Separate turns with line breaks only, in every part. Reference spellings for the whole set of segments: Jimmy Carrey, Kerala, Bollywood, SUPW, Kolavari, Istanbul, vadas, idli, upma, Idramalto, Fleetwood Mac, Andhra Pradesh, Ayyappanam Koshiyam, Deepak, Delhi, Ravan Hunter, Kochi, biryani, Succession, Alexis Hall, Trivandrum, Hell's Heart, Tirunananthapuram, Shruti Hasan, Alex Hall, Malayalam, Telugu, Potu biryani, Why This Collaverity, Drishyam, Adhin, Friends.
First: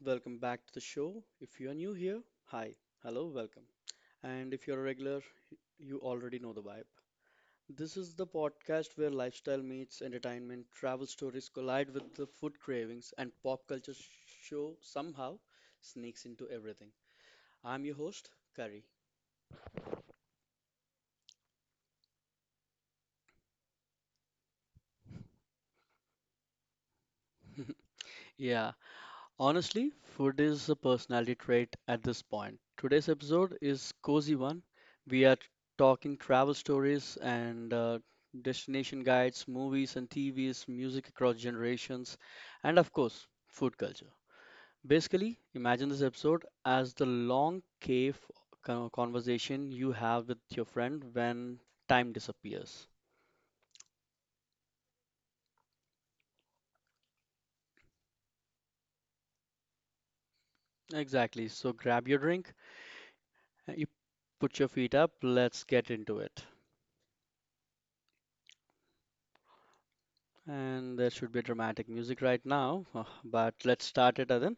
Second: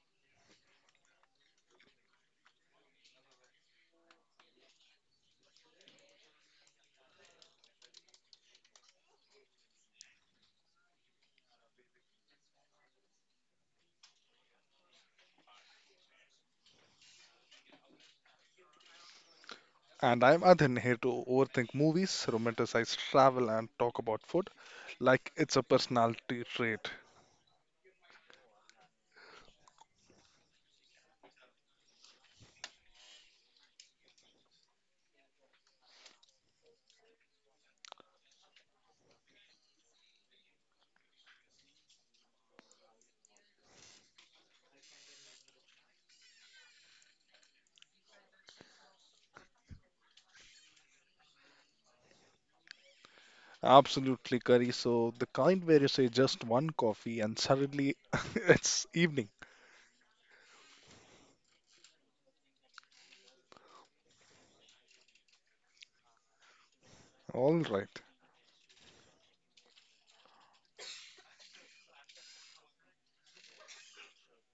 welcome back to the show. If you are new here, hi, hello, welcome. And if you're a regular, you already know the vibe. This is the podcast where lifestyle meets entertainment, travel stories collide with the food cravings, and pop culture show somehow sneaks into everything. I'm your host, Curry.
And I'm Adhin, here to overthink movies, romanticize travel, and talk about food like it's a personality trait.
Yeah, honestly, food is a personality trait at this point. Today's episode is cozy one. We are talking travel stories and destination guides, movies and TVs, music across generations, and of course, food culture. Basically, imagine this episode as the long cave conversation you have with your friend when time disappears.
Absolutely, Curry. So, the kind where you say just one coffee and suddenly it's evening.
Exactly. So grab your drink, you put your feet up, let's get into it.
All right.
And there should be dramatic music right now, but let's start it, Adan.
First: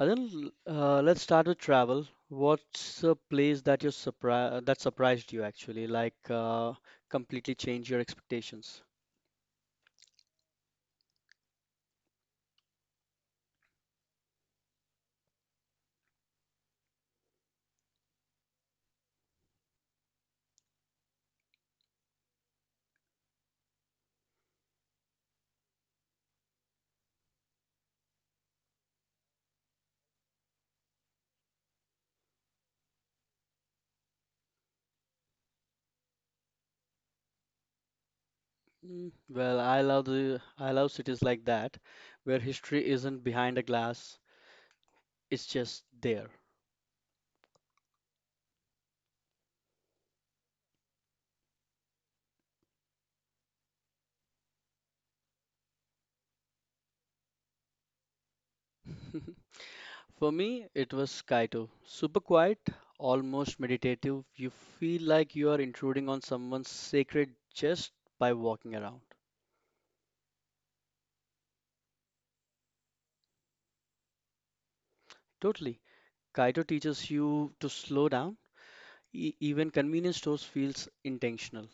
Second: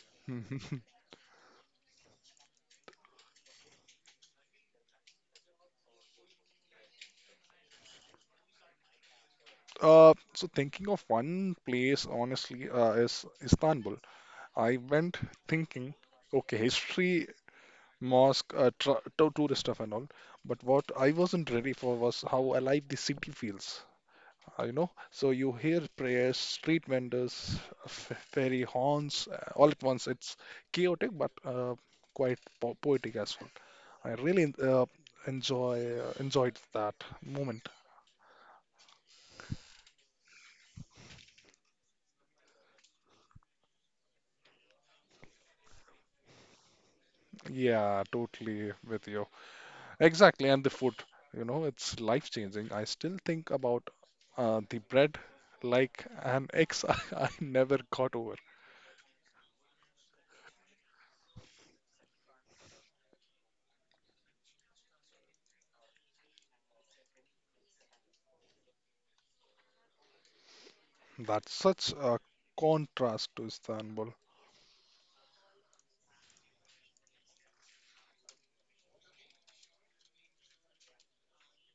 Adan,
Mhm.
uh, let's start with travel. What's a place that you surpri that surprised you actually, completely changed your expectations?
So thinking of one place, honestly, is Istanbul. I went thinking, okay, history, mosque, tra to tourist stuff and all, but what I wasn't ready for was how alive the city feels, you know. So you hear prayers, street vendors, fairy horns, all at once. It's chaotic but quite po poetic as well. I really enjoyed that moment.
Well, I love cities like that, where history isn't behind a glass; it's just there.
Yeah, totally with you. Exactly, and the food, you know, it's life changing. I still think about the bread like an ex I never got over.
For me, it was Kaito. Super quiet, almost meditative. You feel like you are intruding on someone's sacred just by walking around.
That's such a contrast to Istanbul.
Totally. Kaito teaches you to slow down. Even convenience stores feels intentional.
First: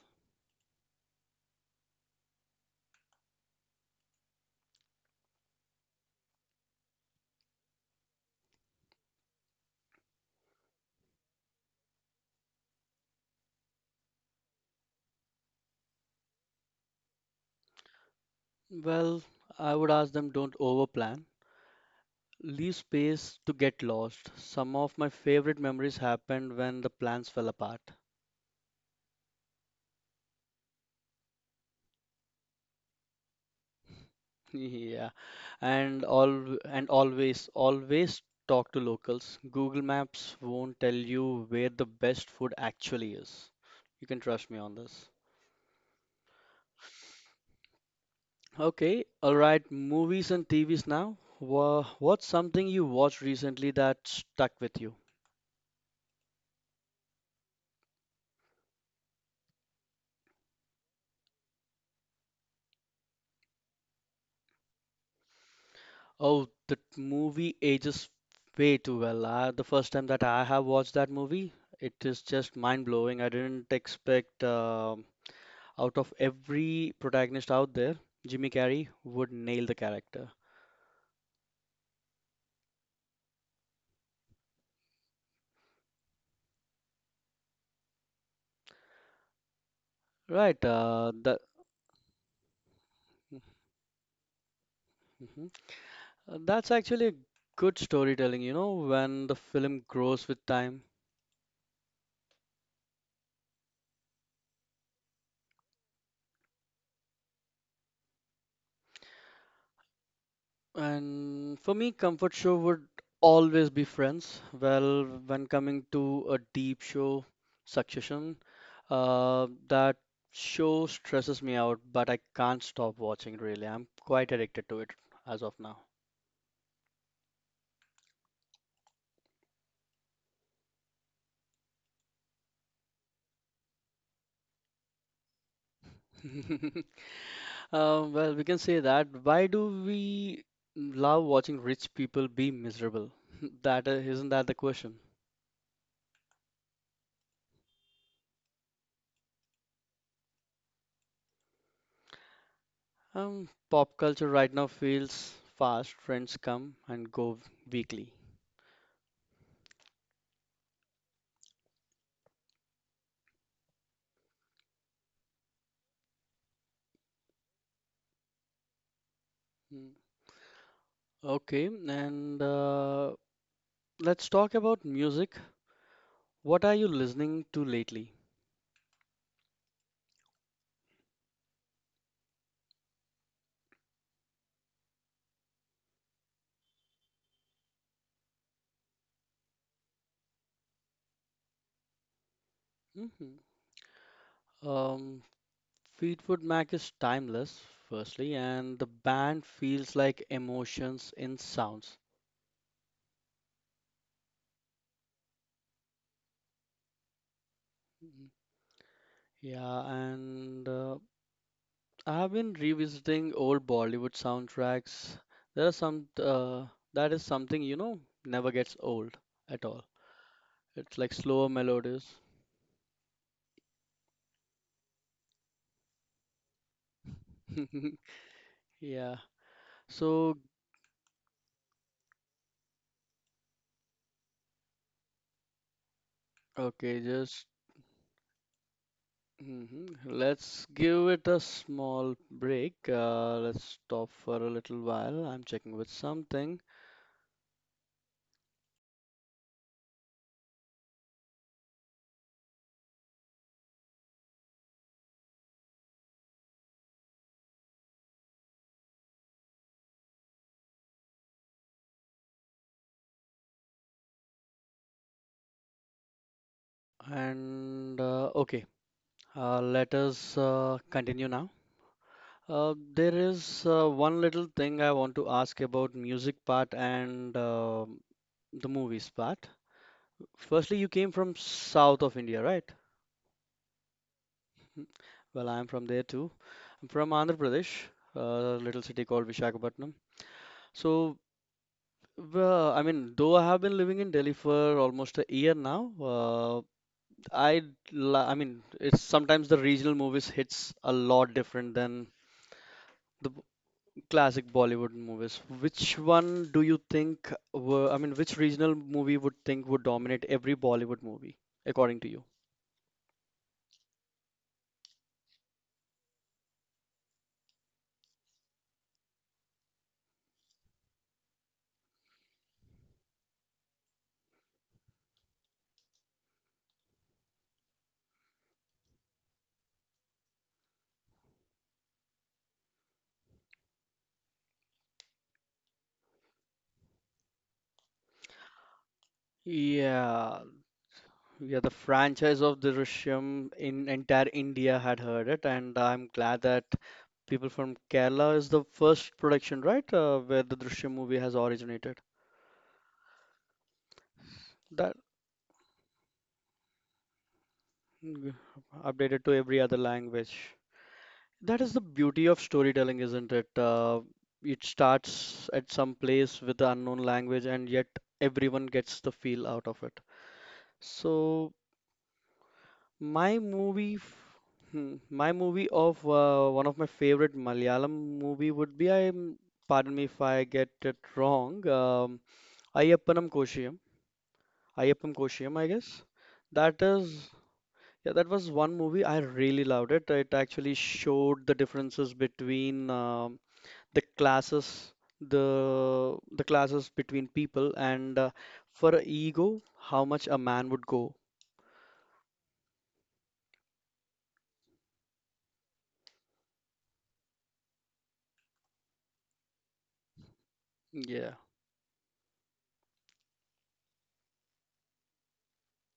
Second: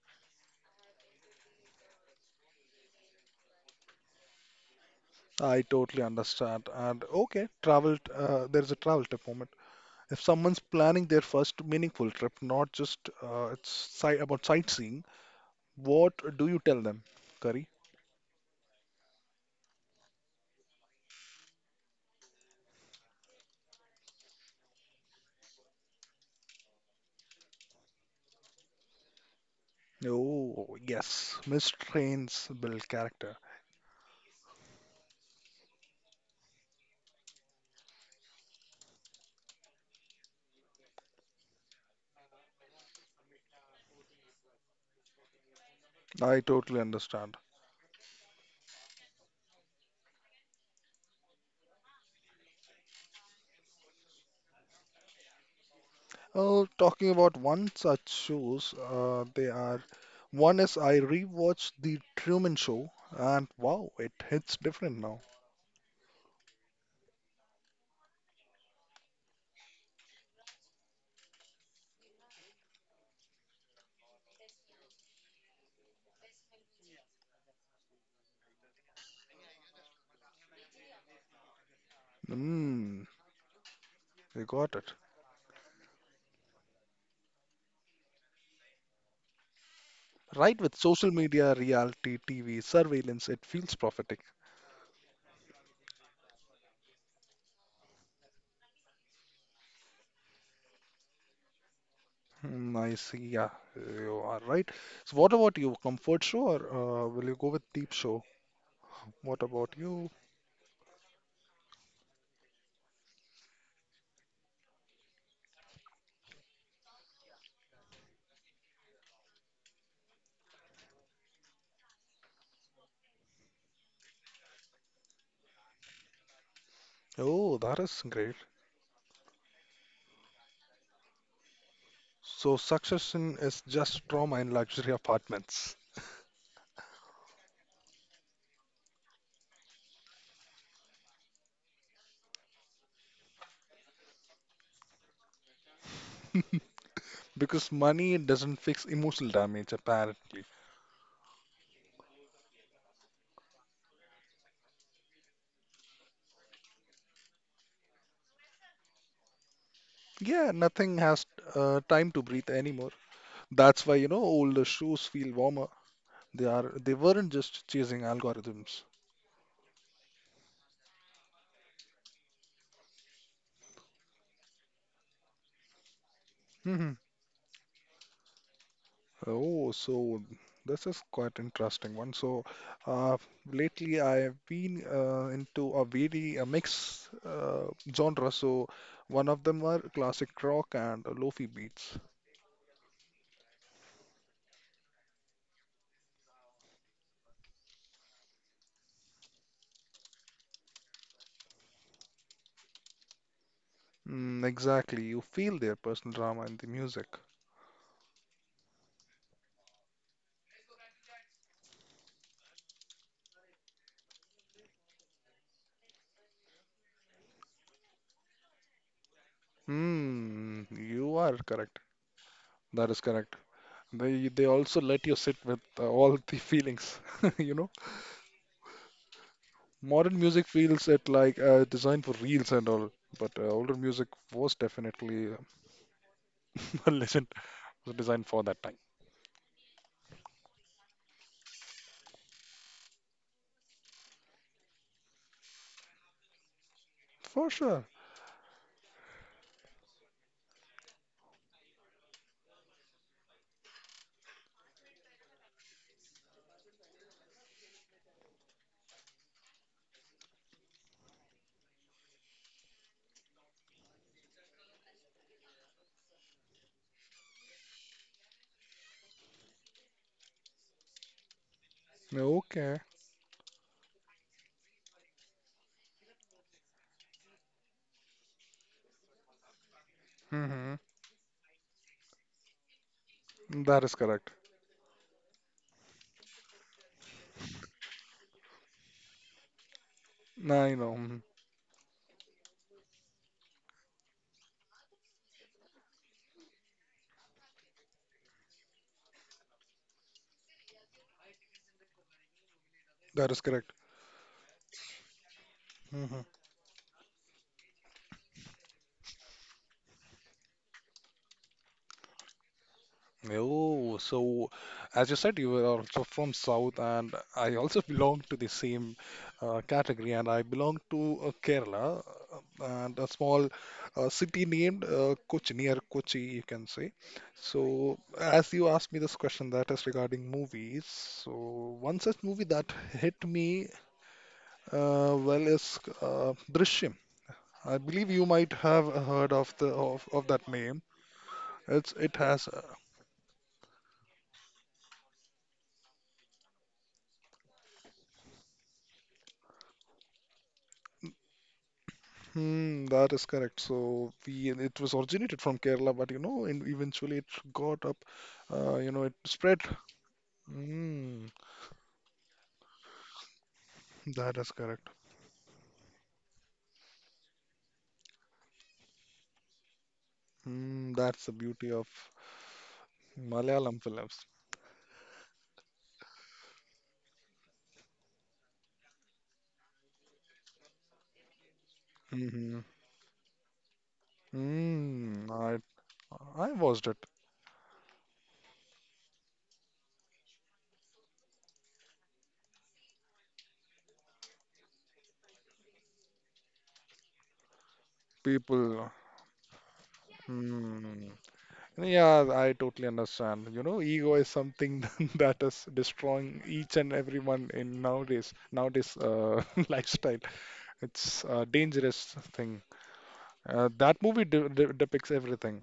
I totally understand. And okay, travel, there's a travel tip moment. If someone's planning their first meaningful trip, not just it's si about sightseeing, what do you tell them, Curry?
Well, I would ask them don't overplan. Leave space to get lost. Some of my favorite memories happened when the plans fell apart.
Oh, yes, missed trains build character.
Yeah, and all and always talk to locals. Google Maps won't tell you where the best food actually is. You can trust me on this.
I totally understand.
Okay, all right, movies and TVs now. What's something you watched recently that stuck with you?
Oh, talking about one such shows, they are one is I rewatched the Truman Show, and wow, it hits different now.
Oh, the movie ages way too well. The first time that I have watched that movie, it is just mind blowing. I didn't expect. Out of every protagonist out there, Jimmy Carrey would nail the character.
Mm, you got it. Right,
Right,
with social
that
media, reality TV, surveillance, it feels prophetic.
Mhm. That's actually a good storytelling, you know, when the film grows with time.
Hmm, I see. Yeah, you are right. So, what about you? Comfort show, or will you go with deep show? What about you?
And for me, comfort show would always be Friends. Well, when coming to a deep show, Succession, that show stresses me out, but I can't stop watching really. I'm quite addicted to it as of now.
Oh, that is great. So, Succession is just trauma in luxury apartments,
Well, we can say that. Why do we love watching rich people be miserable? That Isn't that the question?
because money doesn't fix emotional damage, apparently.
Pop culture right now feels fast. Trends come and go weekly.
Yeah, nothing has time to breathe anymore. That's why, you know, older shows feel warmer. They weren't just chasing algorithms.
Mm, Okay, and let's talk about music. What are you listening to lately?
Oh, so this is quite interesting one. So, uh, lately I have been into a very a mix genre. So, one of them are classic rock and lofi beats.
Mhm. Um, Fleetwood Mac is timeless, firstly, and the band feels like emotions in sounds.
Mm, exactly, you feel their personal drama in the music.
Mhm. Yeah, and I've been revisiting old Bollywood soundtracks. There are some that is something, you know, never gets old at all.
Hmm,
It's like
you are
slower
correct.
melodies.
That is correct. They also let you sit with all the feelings. You know,
Yeah.
modern
So
music feels it like designed for reels and all, but older music was definitely listen,
okay,
lesson
just
was designed for that time.
mhm. Let's give it a small break. Let's stop for a little while. I'm checking with something.
For sure.
And okay, let us continue now.
Okay.
There is one little thing I want to ask about music part and the movies part.
Hmm.
Firstly, you came from south of India, right?
That is correct.
Well, I'm from there too. I'm from Andhra Pradesh, a little city called Visakhapatnam.
I know.
So,
Mhm.
well, I mean, though I have been living in Delhi for almost a year now, I, I mean, it's sometimes the regional movies hits a lot different than the
That is correct.
Classic Bollywood movies. Which
Hmm.
one do you think were, I mean, which regional movie would think would dominate every Bollywood movie, according to you?
Oh, so as you said, you were also from South, and I also belong to the same category, and I belong to Kerala, uh, and a small city named Kochi, near Kochi, you can say. So, as you asked me this question, that is regarding movies. So, one such movie that hit me, well, it's Drishyam. I believe you might have heard of of
Yeah,
that name.
yeah, the
It's it
franchise
has.
of Drishyam in entire India had heard it, and I'm glad that people from Kerala is the first production, right, where the Drishyam movie has originated.
That is correct. So we It was
That
originated from Kerala, but you know, and eventually it got up.
mm,
You know, it
Updated to every
spread.
other language.
Hmm,
That is the beauty of storytelling, isn't it?
that is
It
correct.
starts at some place with the unknown language, and yet everyone gets the feel out of it.
Hmm, that's the
So
beauty of
my
Malayalam
movie,
films.
f- my movie of one of my favorite Malayalam movie would be I. Pardon me if I get it wrong.
Mm-hmm.
Ayyappanam Koshiyam. Ayyappan
Hmm,
Koshiyam, I guess.
I
That
watched it.
is, yeah, that was one movie I really loved it. It actually showed the differences between the classes, the classes between people, and
People.
for a ego, how much a man would
Hmm.
go.
Yeah, I totally understand. You know, ego is something that is destroying each and everyone in nowadays lifestyle. It's
Yeah,
a dangerous thing. That movie de de depicts everything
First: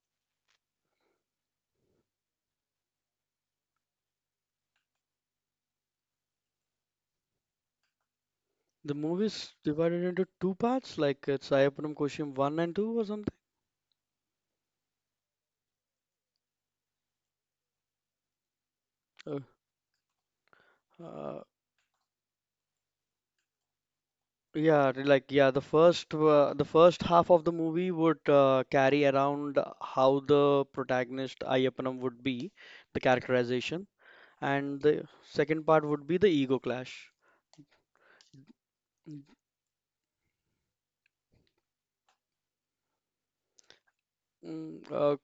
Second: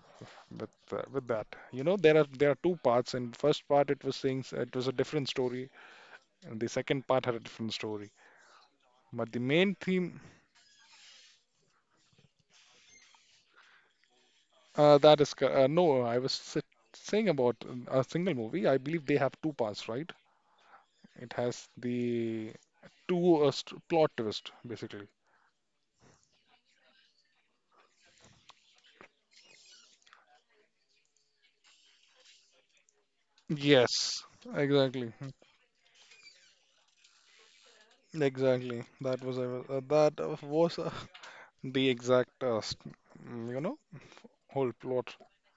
with that. You know, there are two parts. In first part, it was a different story, and the second part had a different story.
the
But the
movie is
main
divided
theme,
into two parts like it's Ayapanam Koshiyam 1 and 2 or something.
no, saying about a single movie. I believe they have two
uh,
parts, right? It has
uh,
the to plot twist, basically.
yeah, like yeah, the first half of the movie would carry around how the protagonist Ayapanam would be, the characterization,
Yes, exactly,
and the second part would be the ego clash.
exactly. That was a, that was the exact, you know, whole plot.
Mm, uh,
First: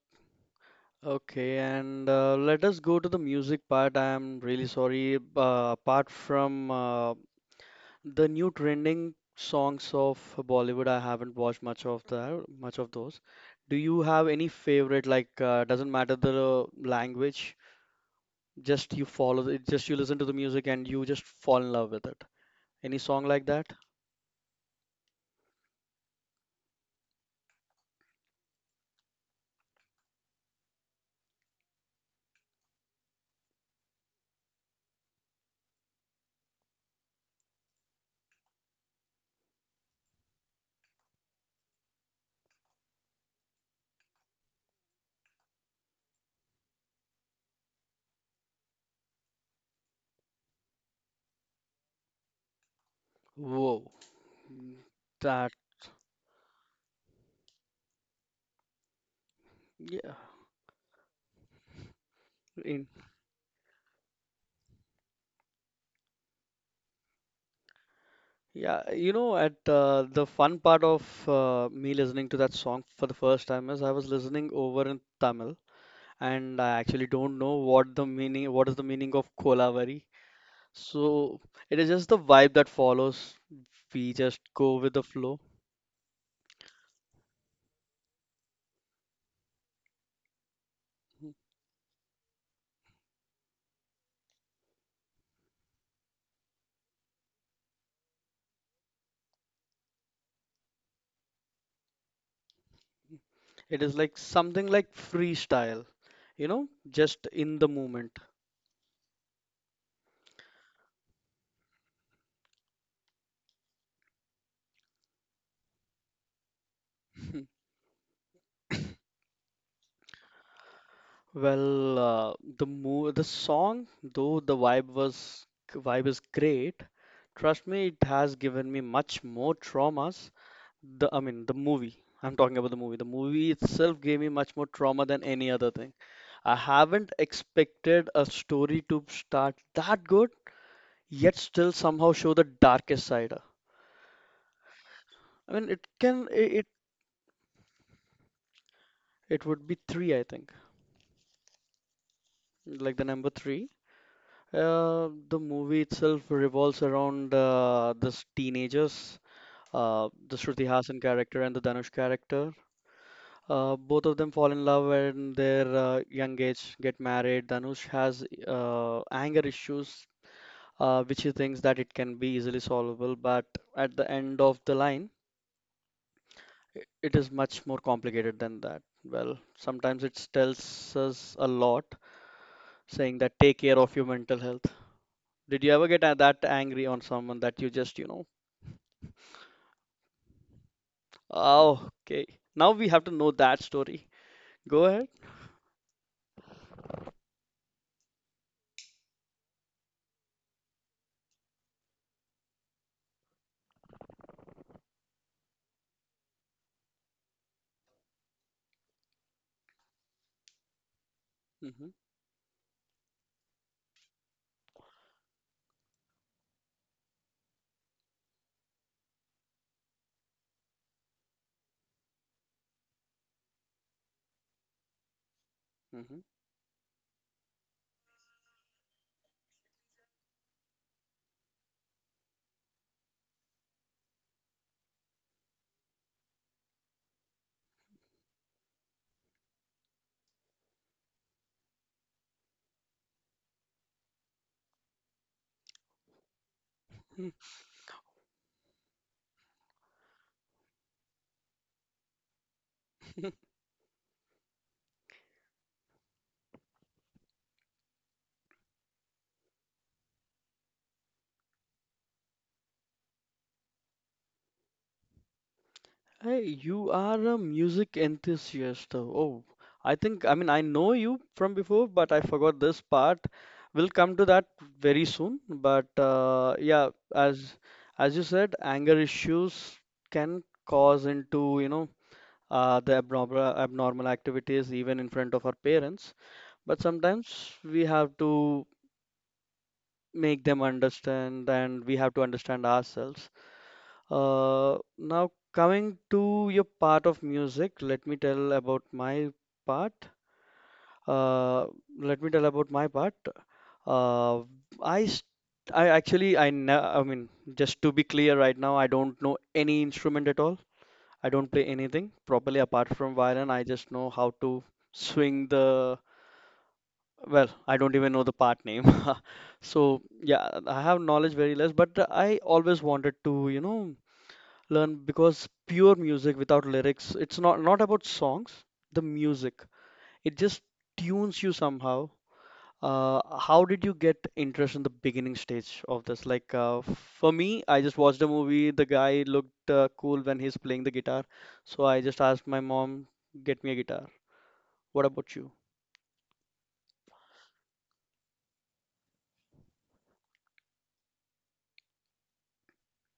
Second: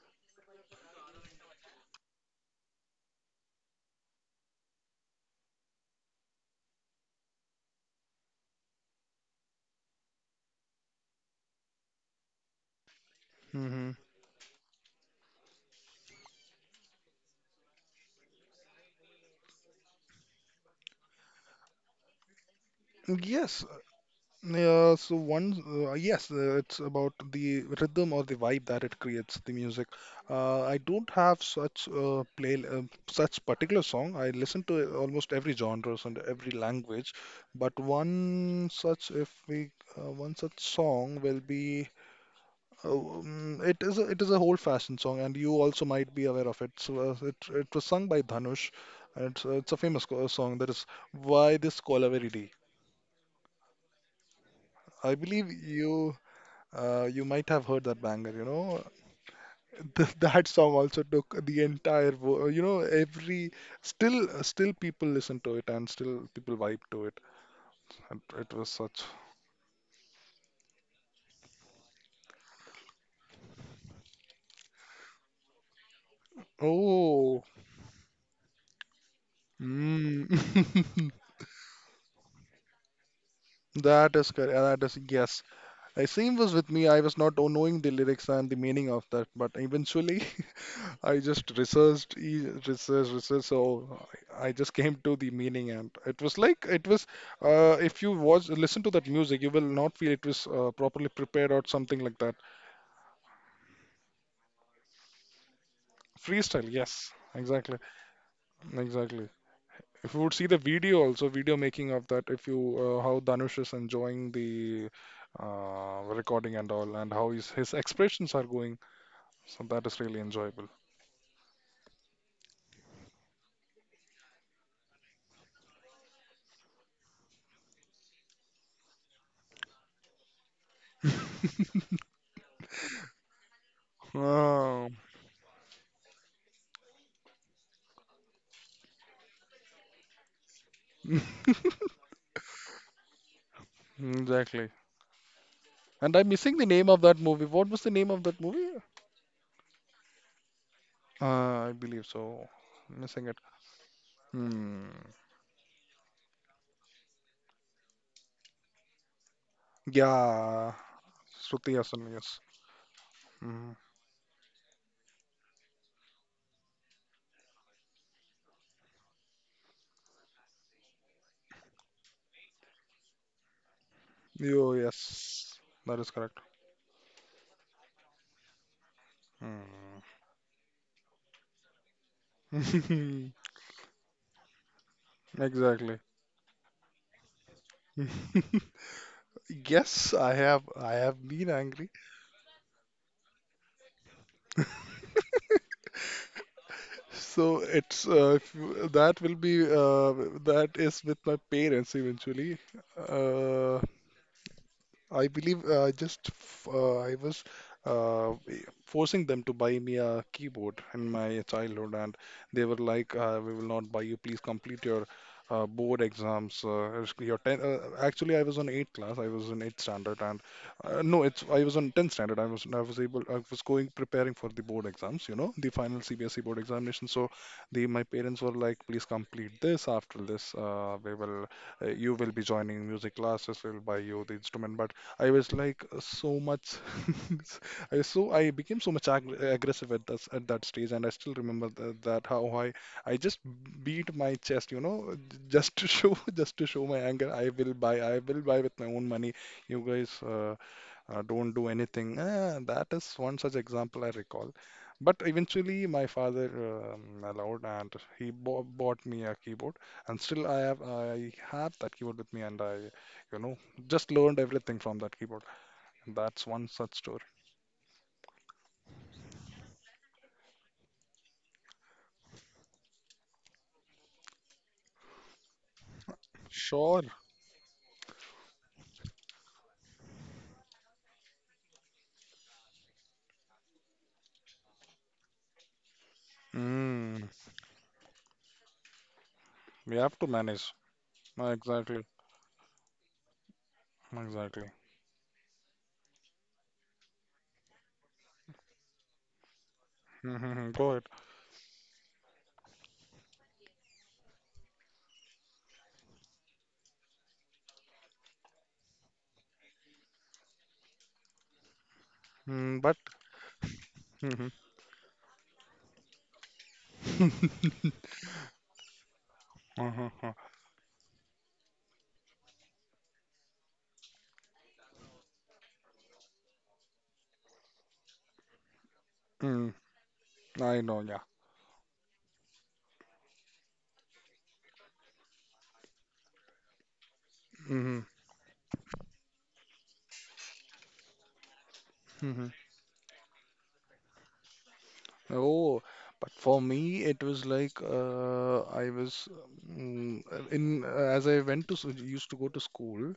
Okay, and let us go to the music part. I am really sorry. Apart from the new trending songs of Bollywood, I haven't watched much of the much of those. Do
Hmm.
you have any favorite? Like, doesn't matter the language, just you follow it, just you listen to the music and you just fall in love with it. Any song like
Yes,
that?
yeah. So one, yes, it's about the rhythm or the vibe that it creates, the music. I don't have such play such particular song. I listen to almost every genres and every language, but one such if we one such song will be. Oh. It is a, it is a old fashioned song, and you also might be aware of it. So it was sung by Dhanush, and it's a famous song, that is, "Why This Collaverity."
Whoa,
I believe
that
you might have heard that banger. You know,
Yeah.
That song also took the entire you know
In,
every still people listen to it and still people vibe to it. And it was
Yeah,
such.
you know, at the fun part of me listening to that song for the first time is I was listening over in Tamil, and I actually don't
Oh.
know what the meaning, what is the meaning of Kolavari.
Mm.
So it is just the vibe that follows. We
That is
just go
correct. That
with
is
the flow.
yes. Same was with me. I was not knowing the lyrics and the meaning of that, but eventually I just researched. I just came to the meaning, and it was like it was. If you watch, listen to that music, you will not feel it was properly prepared or something like that.
It is like something like freestyle, you know,
Freestyle, yes,
just in the
exactly,
moment.
exactly. If you would see the video also, video making of that, if you how Danush is enjoying the recording and all, and how his expressions are going, so that is really enjoyable.
Well, the song, though the vibe was vibe is great, trust me, it has given me much more traumas. The I mean, the movie. I'm talking about the movie. The movie itself gave me much more
Oh.
trauma than any other thing. I haven't expected a story to start that good, yet still somehow show the darkest side.
Exactly.
I mean, it
And I'm
can it
missing the
it,
name of that movie. What was the name of that movie?
It would be three, I think,
Uh, I believe so.
like the
Missing
number
it.
three.
Hmm.
The movie itself revolves around this teenagers, the Shruti
Yeah.
Hasan character and the
Shruti
Dhanush
Hasan, yes.
character.
Mm.
Both of them fall in love and their young age, get married. Dhanush has anger issues, which he thinks that it can be easily solvable, but at the end of
Oh,
the line,
yes. That is correct.
it is much more complicated than that. Well,
Hmm.
sometimes it tells us a lot, saying that take care of your mental health. Did you ever
Exactly.
get that angry on someone that you just, you know?
Yes, I have. I have been angry.
Oh, okay. Now we have to know that story. Go ahead.
So it's if you- that will be that is with my parents eventually. Uh, I believe I was uh, eh, forcing them to buy me a keyboard in my
Hmm
childhood, and they were like, "We will not buy you. Please complete your board exams. It's your actually, I was on eighth class. I was in eighth standard, and no, it's I was on tenth standard. I was able. I was going preparing for the board exams. You know, the final CBSE board examination. So, the my parents were like, "Please complete this. After this, we will." You will be joining music classes, we'll buy you the instrument, but I was like I became so much ag aggressive at that stage, and I still remember that, that how I just beat my chest, you know, just to show just to show my
hmm
anger. I will buy with my own money. You guys, don't do anything. Eh, that is one such example I recall. But eventually, my father allowed, and he bo bought me a keyboard, and still I have that keyboard with me, and I, you know, just learned everything from that keyboard.
Hey,
That's one
you
such
are
story.
a music enthusiast though. Oh, I think, I mean, I know you from before, but I forgot this part. We'll come to that very soon. But yeah,
Sure.
as you said, anger issues can cause into, you know, the abnormal activities even in front of our parents. But
Mm,
sometimes we have to
we have to
make them
manage.
understand and we
Exactly.
have to understand ourselves.
Exactly.
Now coming to your part of music, let me tell about my part.
Mm-hmm, go ahead.
uh, Let me tell about my part. uh, I st- I actually I ne- I mean just to be clear right now, I don't know any instrument at all. I don't play anything properly
Mm,
apart
but.
from violin. I just know how to
Mm-hmm.
swing the, well, I don't even know the part name. So
Uh-huh.
yeah, I have knowledge very less, but I always wanted to, you know, learn, because pure music without lyrics, it's not not about songs, the music,
Mm,
it just
I know. Yeah.
tunes you somehow. How did you get interest in the beginning stage of this? Like for me, I just
Mm-hmm.
watched a movie, the guy looked cool when he's playing the guitar, so I just asked
Mm-hmm.
my mom get me a guitar. What about you?
Oh, but for me, it was like mm, in as I went to s- used to go to school.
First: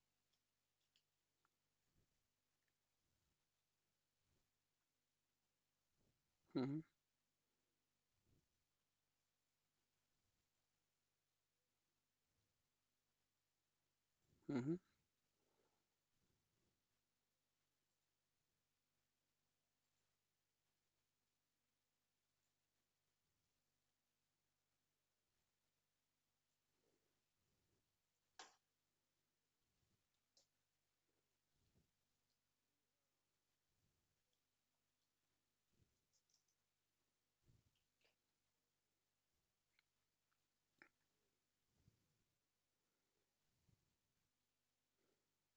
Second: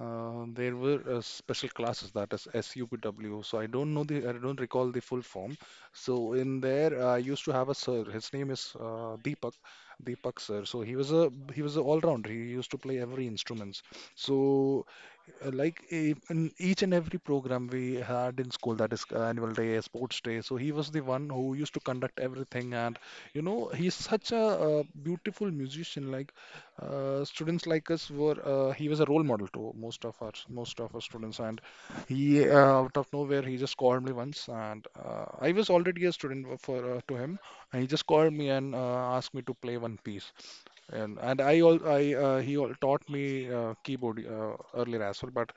There were special classes, that is SUPW. So I don't know the I don't recall the full form. So in
Hmm
there, I used to have a sir. His name is Deepak. Deepak sir. So he was an all rounder. He used to play every instruments.
hmm
So in each and every program we had in school, that is annual day, sports day. So he was the one who used to conduct everything, and you know he's such a beautiful musician. Like students like us were, he was a role model to most of our students, and he out of nowhere he just called me once, and I was already a student for to him, and he just called me and asked me to play one piece. And I all I he all taught me keyboard earlier as well, but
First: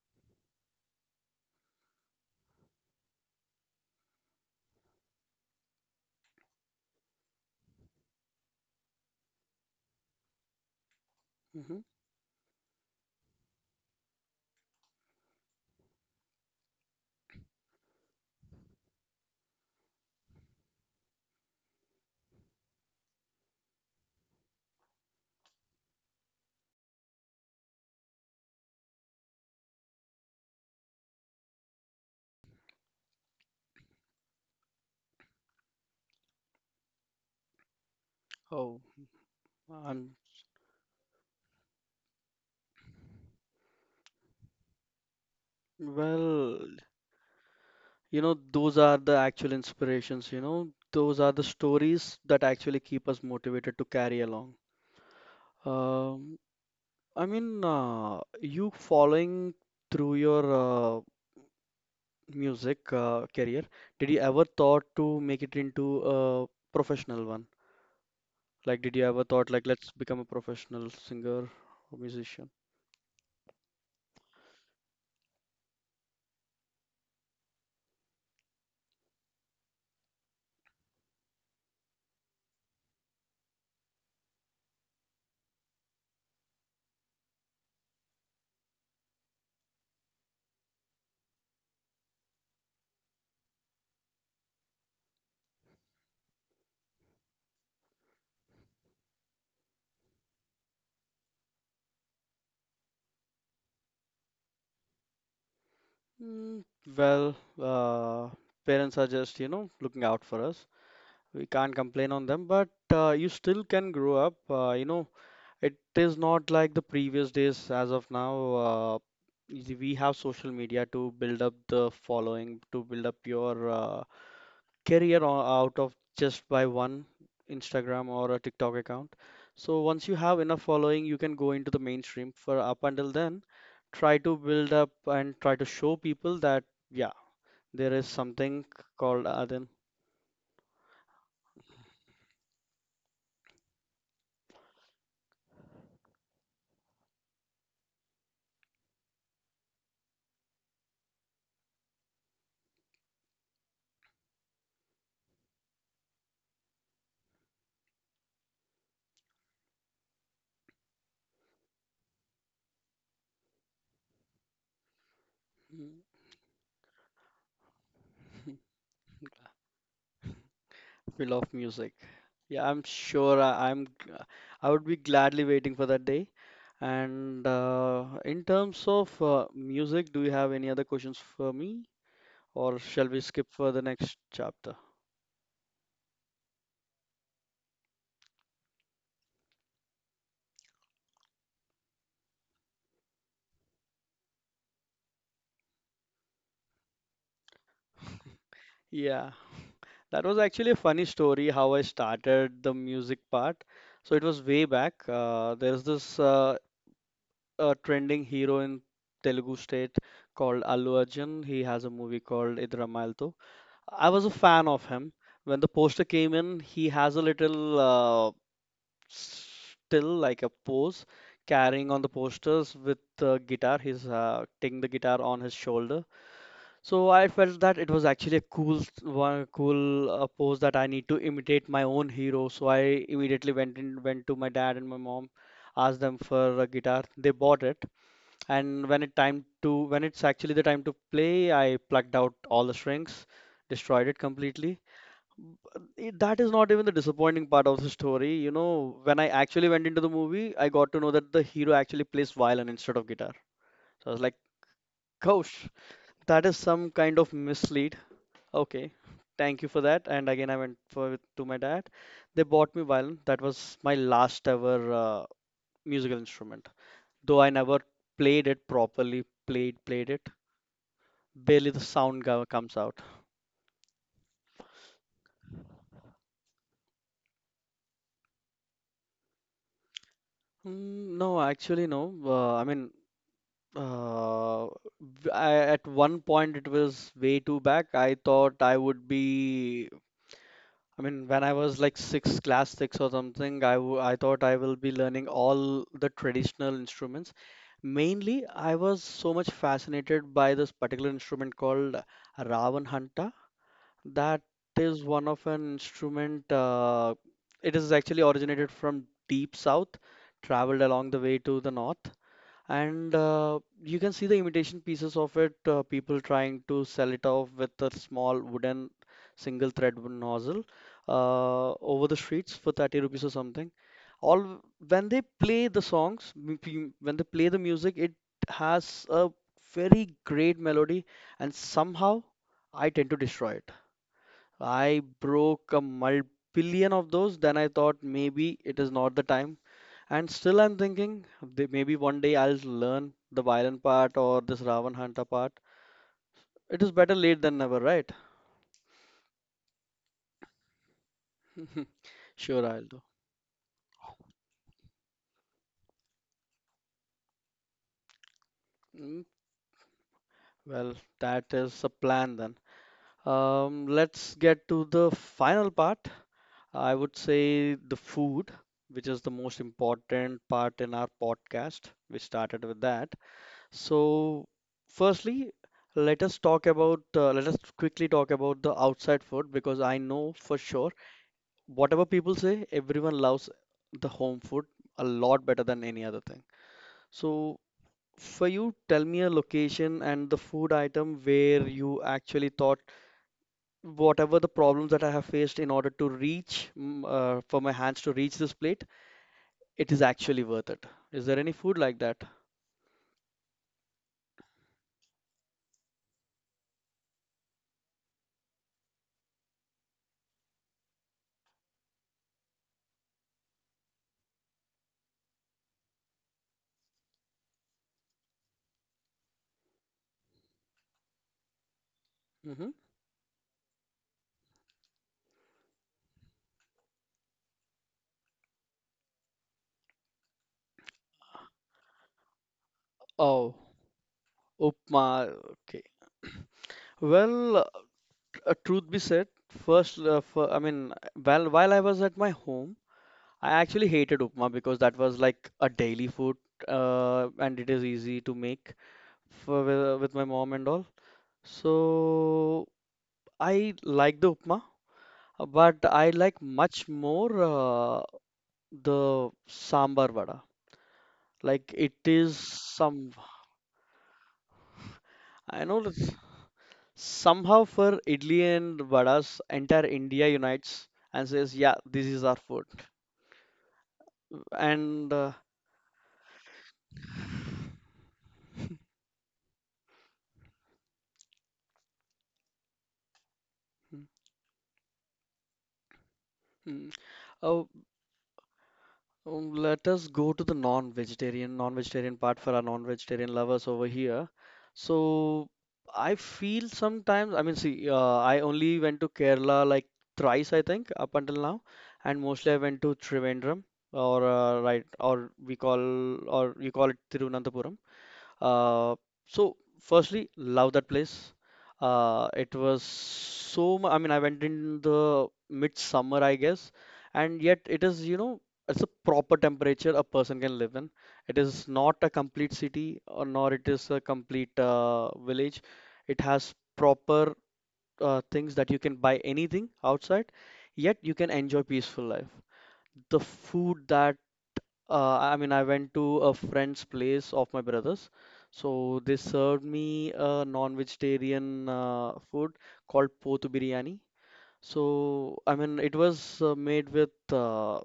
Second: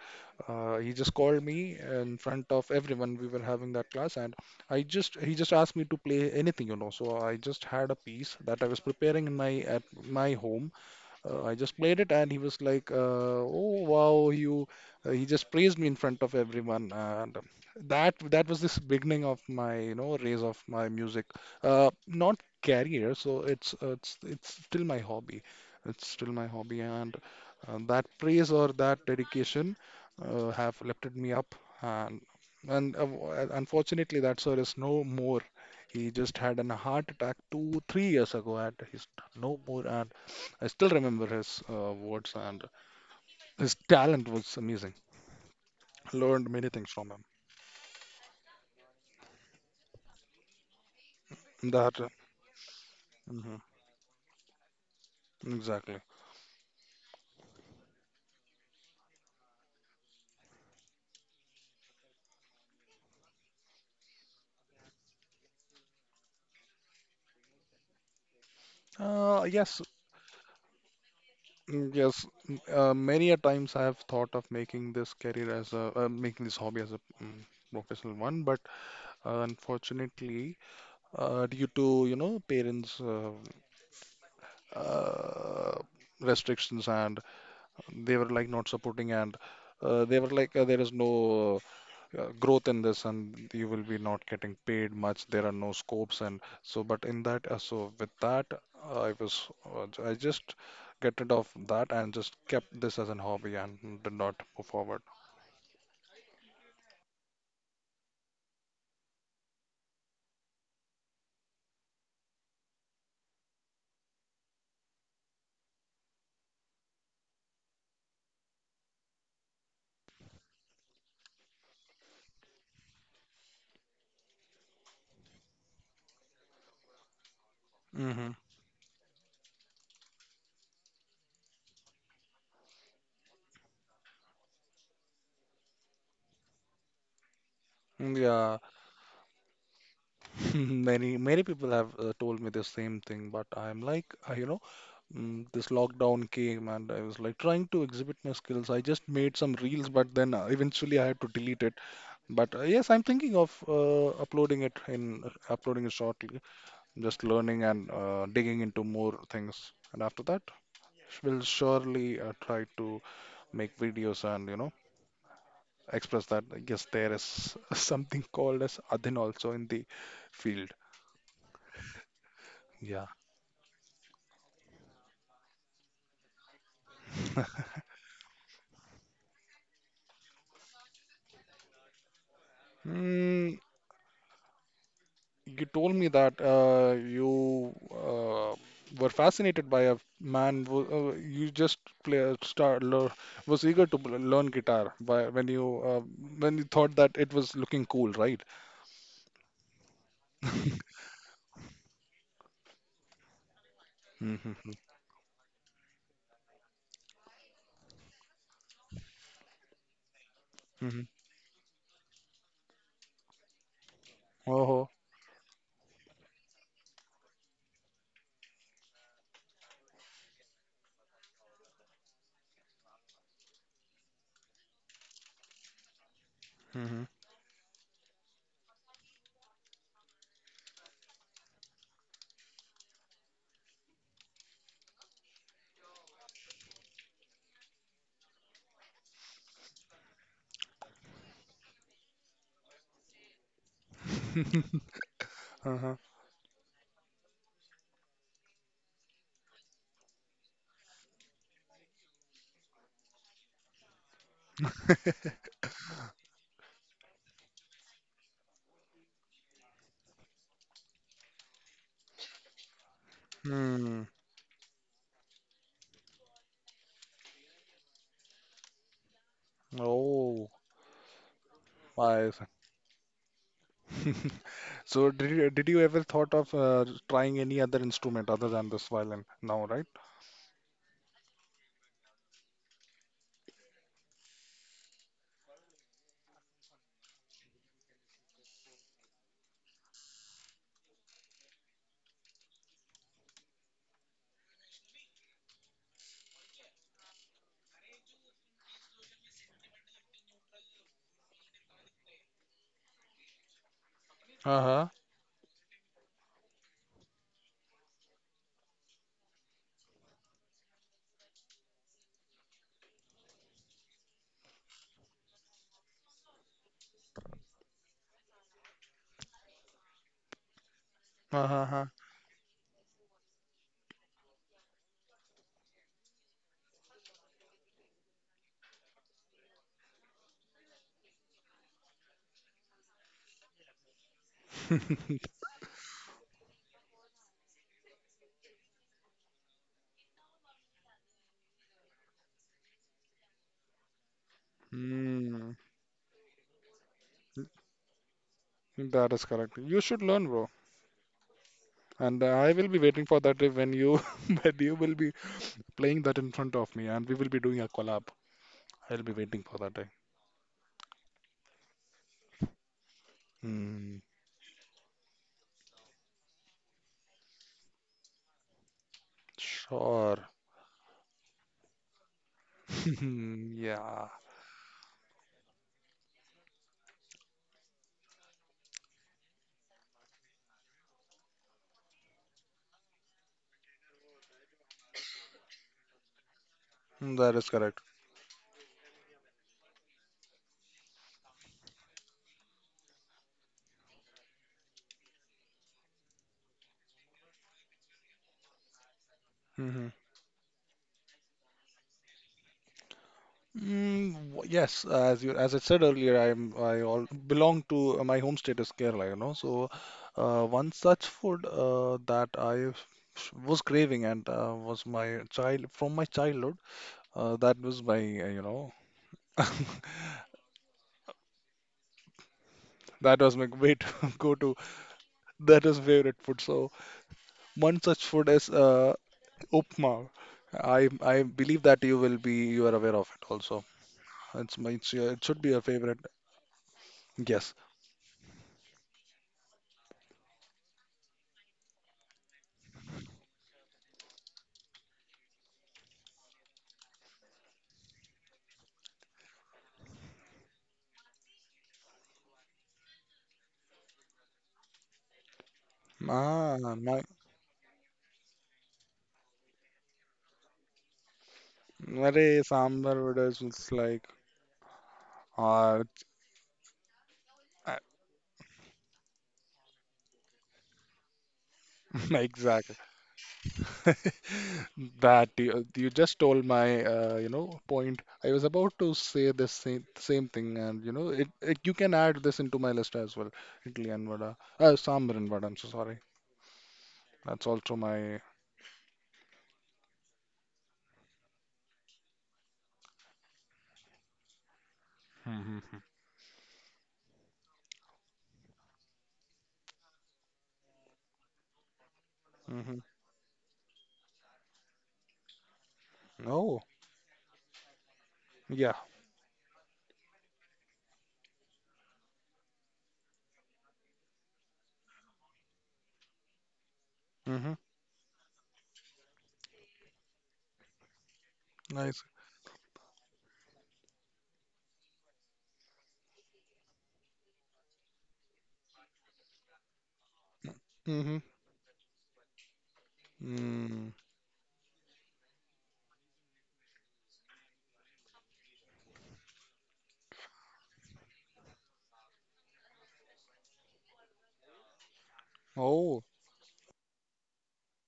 he just called me in front of everyone. We were having that class, and I just he just asked me to play anything, you know. So I just had a piece that I was preparing in my at my home. I just
hmm
played it, and he was like, "Oh wow, you!" He just praised me in front of everyone, and that that was this beginning of my, you know, raise of my music. Not career, so it's it's still my hobby. It's still my hobby, and that praise or that dedication have lifted me up, and unfortunately, that sir is no more. He just had an heart attack two, 3 years ago, and
Oh,
he's no more. And.
I'm.
I still remember his words, and his talent was amazing. Learned
Well,
many things from him.
you know, those are the actual inspirations, you know, those are the
That uh,
stories that actually keep us
mhm,
motivated to carry along.
exactly.
Um, I mean, you following through your music career, did you ever thought to make it into a professional one? Like, did you ever thought like,
Yes,
let's become a professional singer or
yes.
musician?
Many a times I have thought of making this career as a making this hobby as a professional one, but unfortunately, due to parents' uh, restrictions, and they were like not supporting, and they were like there is no growth in this and you will be not getting paid much, there are no scopes and so, but in that so with that I was I just get rid of that and just kept this as a hobby and did not move forward.
Mm, well, uh, parents are just, you know, looking out for us. We can't complain on them, but you still can grow up, you know, it is not like the previous days as of now. uh, we have social media to build up the following, to build up your career out of just by one Instagram
Hmm.
or a TikTok account. So once you have enough following you can go into the mainstream, for up until then try to build up and try to show people that yeah, there is
Yeah,
something called Aden.
many people have told me the same thing, but I'm like, this lockdown came and I was like trying to exhibit my skills. I just made some reels, but then eventually I had to delete it. But yes, I'm thinking of uploading it shortly. Just learning and digging into more things, and after that, we'll surely try to make videos and express that yes, there is something called as Adhin also in the field.
We love music. Yeah, I'm
Yeah.
sure I'm. I would be gladly waiting for that day. And in terms of music, do you have any other questions for me, or shall we skip for the
Hmm.
next chapter?
You told me that you were fascinated by a man who you just play, start, lear- was eager to learn guitar by when you thought that it was looking cool, right?
Yeah, that was actually a funny story how I started the music part. So it was way
Mm-hmm.
back. There's this trending hero in Telugu state called Allu
Hmm.
Arjun. He has a movie called Idramalto. I was a fan of
Oh.
him. When the poster came in, he has a little still like a pose carrying on the posters with the guitar. He's taking the guitar on his shoulder.
Hmm.
So I felt that it was actually a one, cool pose that I need to imitate my own hero. So I immediately went to my dad and my mom, asked them for a guitar. They bought it, and when it's actually the time to play, I plucked out all the strings, destroyed it completely.
Uh-huh.
That is not even the disappointing part of the story. You know, when I actually went into the movie, I got to know that the hero actually plays violin instead of guitar. So I was like, gosh, that is some kind of mislead. Okay, thank you for that. And again, I went for to my dad. They bought me violin. That was my
Hmm.
last ever musical instrument. Though I never played it properly, played it.
Oh,
Barely the
I see.
comes out.
So did you ever thought of trying any other instrument other than this violin now, right?
Mm, no, actually no. Uh, I, at one point it was way too back. I thought I would be, I mean, when I was like six, class six or something, I thought I will be learning all the traditional instruments. Mainly, I was so much fascinated by this particular instrument called Ravanhanta. That
Uh-huh.
is one of an instrument. It is actually originated from deep south, traveled along the way to the north. And you can see the imitation pieces of it, people trying to sell it off with a small wooden single thread nozzle
Uh-huh.
over the streets for 30 rupees or something. All When they play the when they play the music, it has a very great melody, and somehow I tend to destroy it. I broke a multi billion of those, then I thought maybe it is not the time. And still, I'm thinking maybe one day I'll learn the violin part or this Ravan Hunter
Hmm.
part. It is better late than never, right?
That is correct. You should learn, bro. And I will
Sure,
be
I'll do.
waiting for that day when you when you will be playing that in front of me and we will be doing a collab. I'll be
Mm,
waiting for that day.
well, that is a plan then.
Hmm.
Let's get to the final part. I would say the food, which is the most
Sure.
important part in our podcast. We started with that.
Yeah.
So, firstly, let us talk about, let us quickly talk about the outside food because I know for sure whatever people say, everyone loves the home food a lot better than any other thing.
Mm, that is
So,
correct.
for you, tell me a location and the food item where you actually thought whatever the problems that I have faced in order to reach for my hands to reach this plate, it
Hmm.
is actually worth it. Is there any food like that?
Yes, as you as I said earlier, I'm I all belong to my home state is Kerala, you know. So one such food that was craving and was my child from my childhood. That was my uh, you know
hmm
that was my way to go to. That was favorite food. So one such food is upma. I believe that you will be you are aware of it
Oh,
also.
upma.
It should be your
Okay.
favorite. Yes.
Well, truth be said, I mean, while I was at my home. I actually hated upma because that was like a daily food, and it is easy to make with my mom and all. So I like the upma, but I like
Ah,
much
my
more the sambar vada. Like it is
sambar
some,
would is like.
I know
Ah,
it's somehow for idli and vadas, entire India unites and says, yeah, this is our food.
exactly.
And
That you just told my point. I was about to say the same thing, and it you can add this into my list as well. Idli
mm,
and vada, sambar and vada. I'm so sorry.
mm.
That's
Oh,
also my.
Let us go to the non-vegetarian, non-vegetarian part for our non-vegetarian lovers over here. So
Hmm.
I feel sometimes, I mean, see, I only went to Kerala like thrice, I think, up until now, and mostly I
Hmm.
went to Trivandrum or right, or
Oh,
you call it Tirunananthapuram.
yeah.
Uh, so firstly, love that place. It was so mu- I mean, I went in the midsummer, I guess, and
Hmm.
yet it is, you know, it's a proper temperature a person can live in. It is not
Nice.
a complete city, or nor it is a complete village. It has proper things that you can buy anything outside, yet
Hmm.
you can enjoy peaceful life. The food
Mm.
that I mean, I went to a friend's place of my brother's. So they served me a non-vegetarian food called Potu biryani. So, I mean, it
Oh,
was made with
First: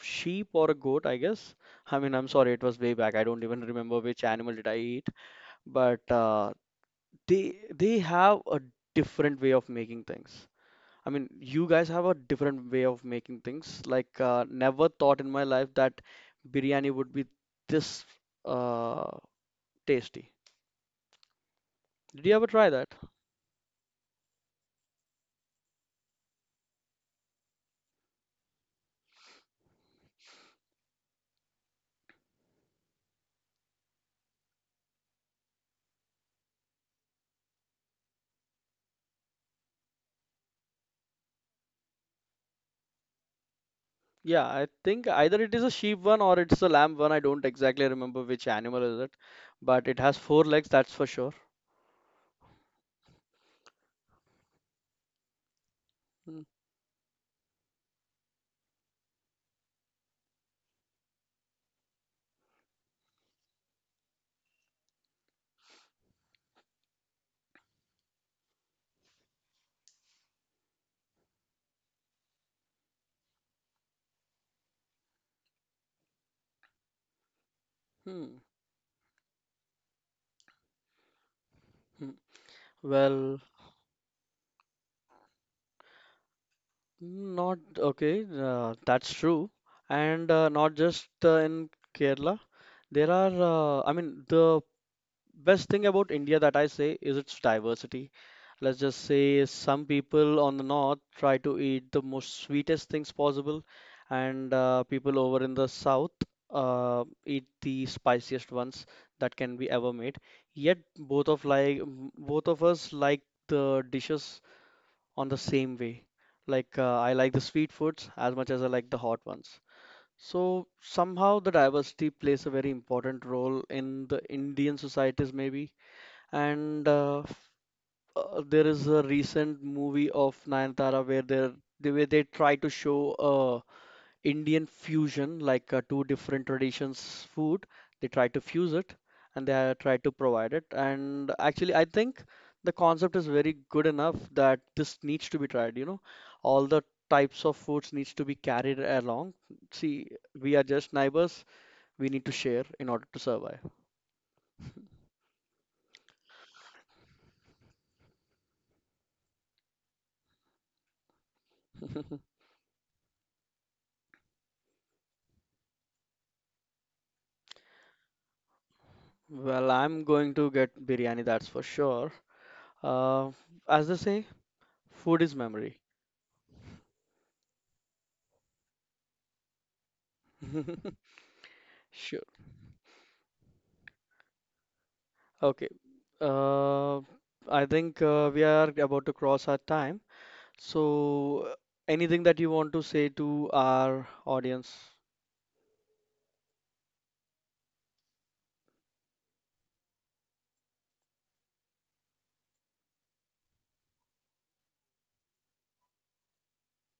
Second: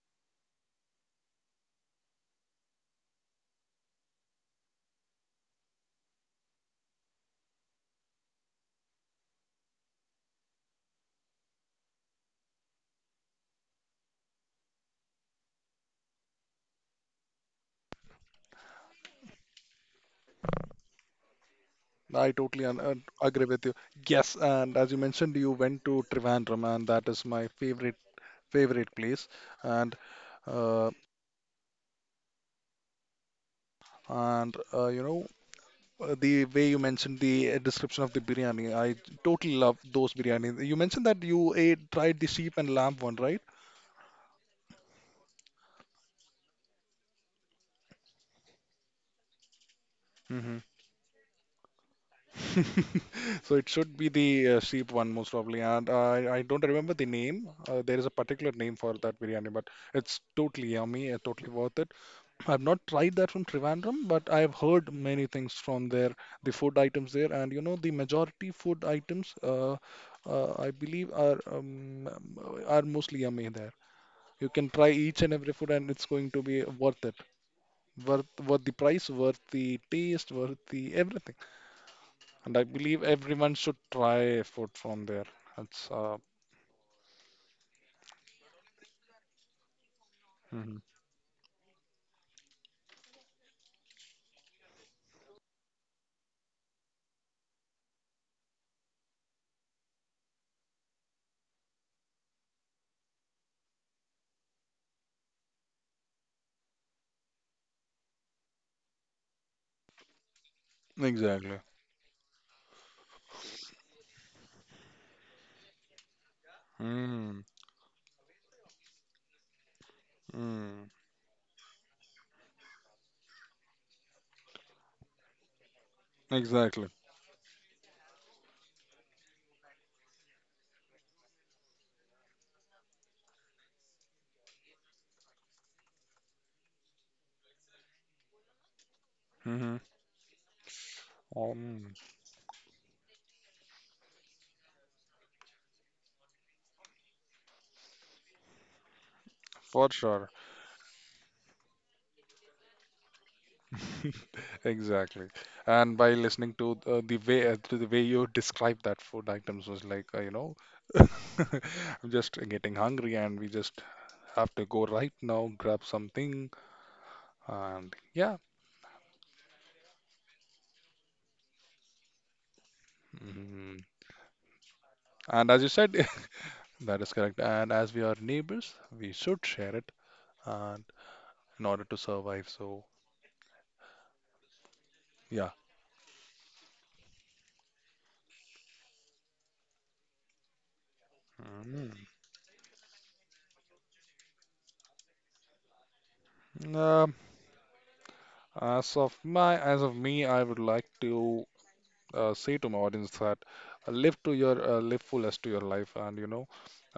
sheep or a goat, I guess. I mean, I'm sorry, it was way back. I don't even remember which animal did I eat. But they have a different way of making things. I mean, you guys have a different way of making things. Like, never thought in my life that biryani would be this uh, tasty. Did
I
you ever
totally
try
un
that?
agree with you. Yes, and as you mentioned, you went to Trivandrum, and that is my favorite place. And uh, and you know The way you mentioned the description of the biryani, I totally love those biryani. You mentioned that you ate tried the sheep and lamb one, right?
Yeah, I think either it is a sheep one or it's a lamb one. I don't exactly remember which animal is it, but it has four legs, that's for sure.
So it should be the sheep one most probably, and
Hmm.
I don't remember the name. There is a particular name for that biryani, but it's totally yummy, totally worth it. I've not tried that from Trivandrum, but I've heard many things from there, the food items there, and you know the majority food items, I believe are mostly yummy there. You can try each and every food, and it's going to be worth it, worth
Hmm,
worth the price, worth the taste, worth the everything.
hmm.
And I believe
Well,
everyone should try food from there. That's
not okay. That's true, and not
Mhm.
just in Kerala. There are, I mean, the Best thing about India that I say is its diversity. Let's just say some people on the north try to eat the most sweetest things possible, and people over in the south eat the spiciest ones that can be ever made. Yet
Exactly.
both of us like the dishes on the same way. Like I like the
Mm,
sweet foods as much as I like the hot ones. So
mm,
somehow the diversity plays a very important role in the Indian societies maybe and
exactly.
there is a recent movie of Nayantara where the way they try to show Indian fusion like two different traditions food, they try to fuse it and
Hmm.
try to provide it, and actually I
Um,
think the concept is very good enough that this needs to be tried, you know, all the types of foods needs to be carried along.
for
See,
sure.
we are just neighbors, we need to share in order to survive.
Exactly. And by listening to the way to the way you describe that food items was like, I'm just getting hungry and we just have to go right now, grab something, and yeah.
Well, I'm going to get biryani, that's for sure. Uh,
Hmm.
as they say, food is
And as you
memory.
said, that is correct. And as we are neighbors, we should share it. Uh, in order to
Sure.
survive. So yeah.
Okay. Uh, I think we are about to cross our time. So,
Mm.
anything that you want to say to our audience?
Um, as of me, I would like to say to my audience that live to your live fullest to your life, and you know,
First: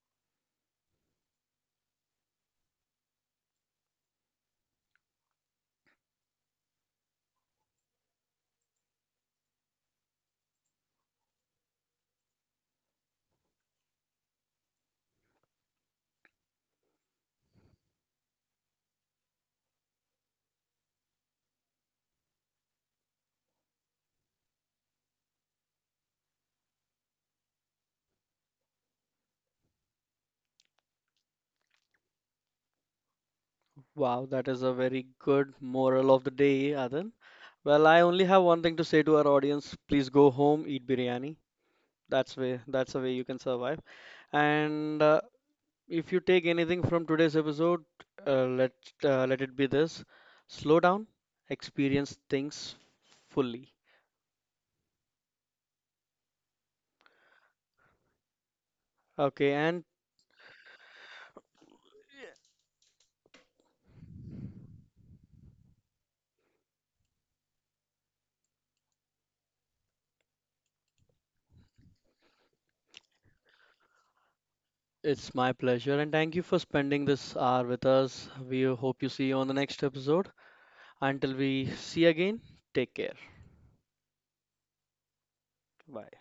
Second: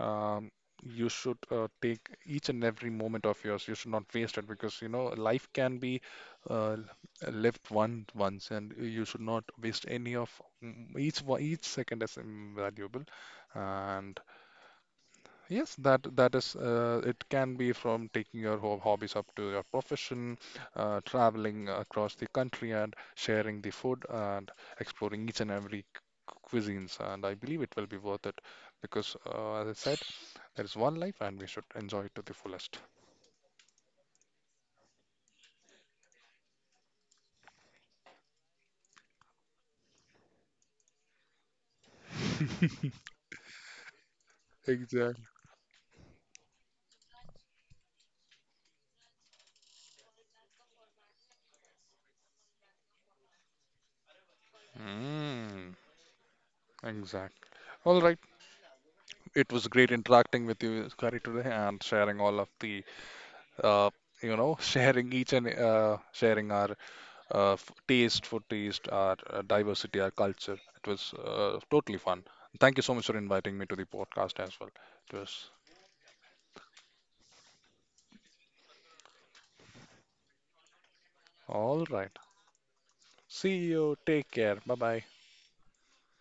um, you should take each and every moment of yours. You should not waste it because you know life can be uh, lived one once, and you should not waste any of each one. Each second is invaluable, and yes, that is it can be from taking your ho hobbies up to your profession, traveling across the country and sharing the food and exploring each and every cuisines. And I believe it will be worth it because, as I said, there is one life and we should enjoy it to the fullest.
Wow, that is a very good moral of the day, Adan. Well, I only have one thing to say to our audience. Please go home, eat biryani. That's the way you can survive. And
Exactly.
if you take anything from today's episode, uh, let let it be this: slow down, experience things fully.
Mm, exact. All right. It
Okay,
was
and
great interacting with you, Kari, today and sharing all of the, uh, sharing each and sharing our taste for taste, our diversity, our culture. It was totally fun. Thank you so much for inviting me to the podcast as well. It
it's
was
my pleasure, and thank you for spending this hour with us. We hope you see you on the next episode. Until we
all
see
right.
again, take care.
See you. Take care. Bye bye.
Bye.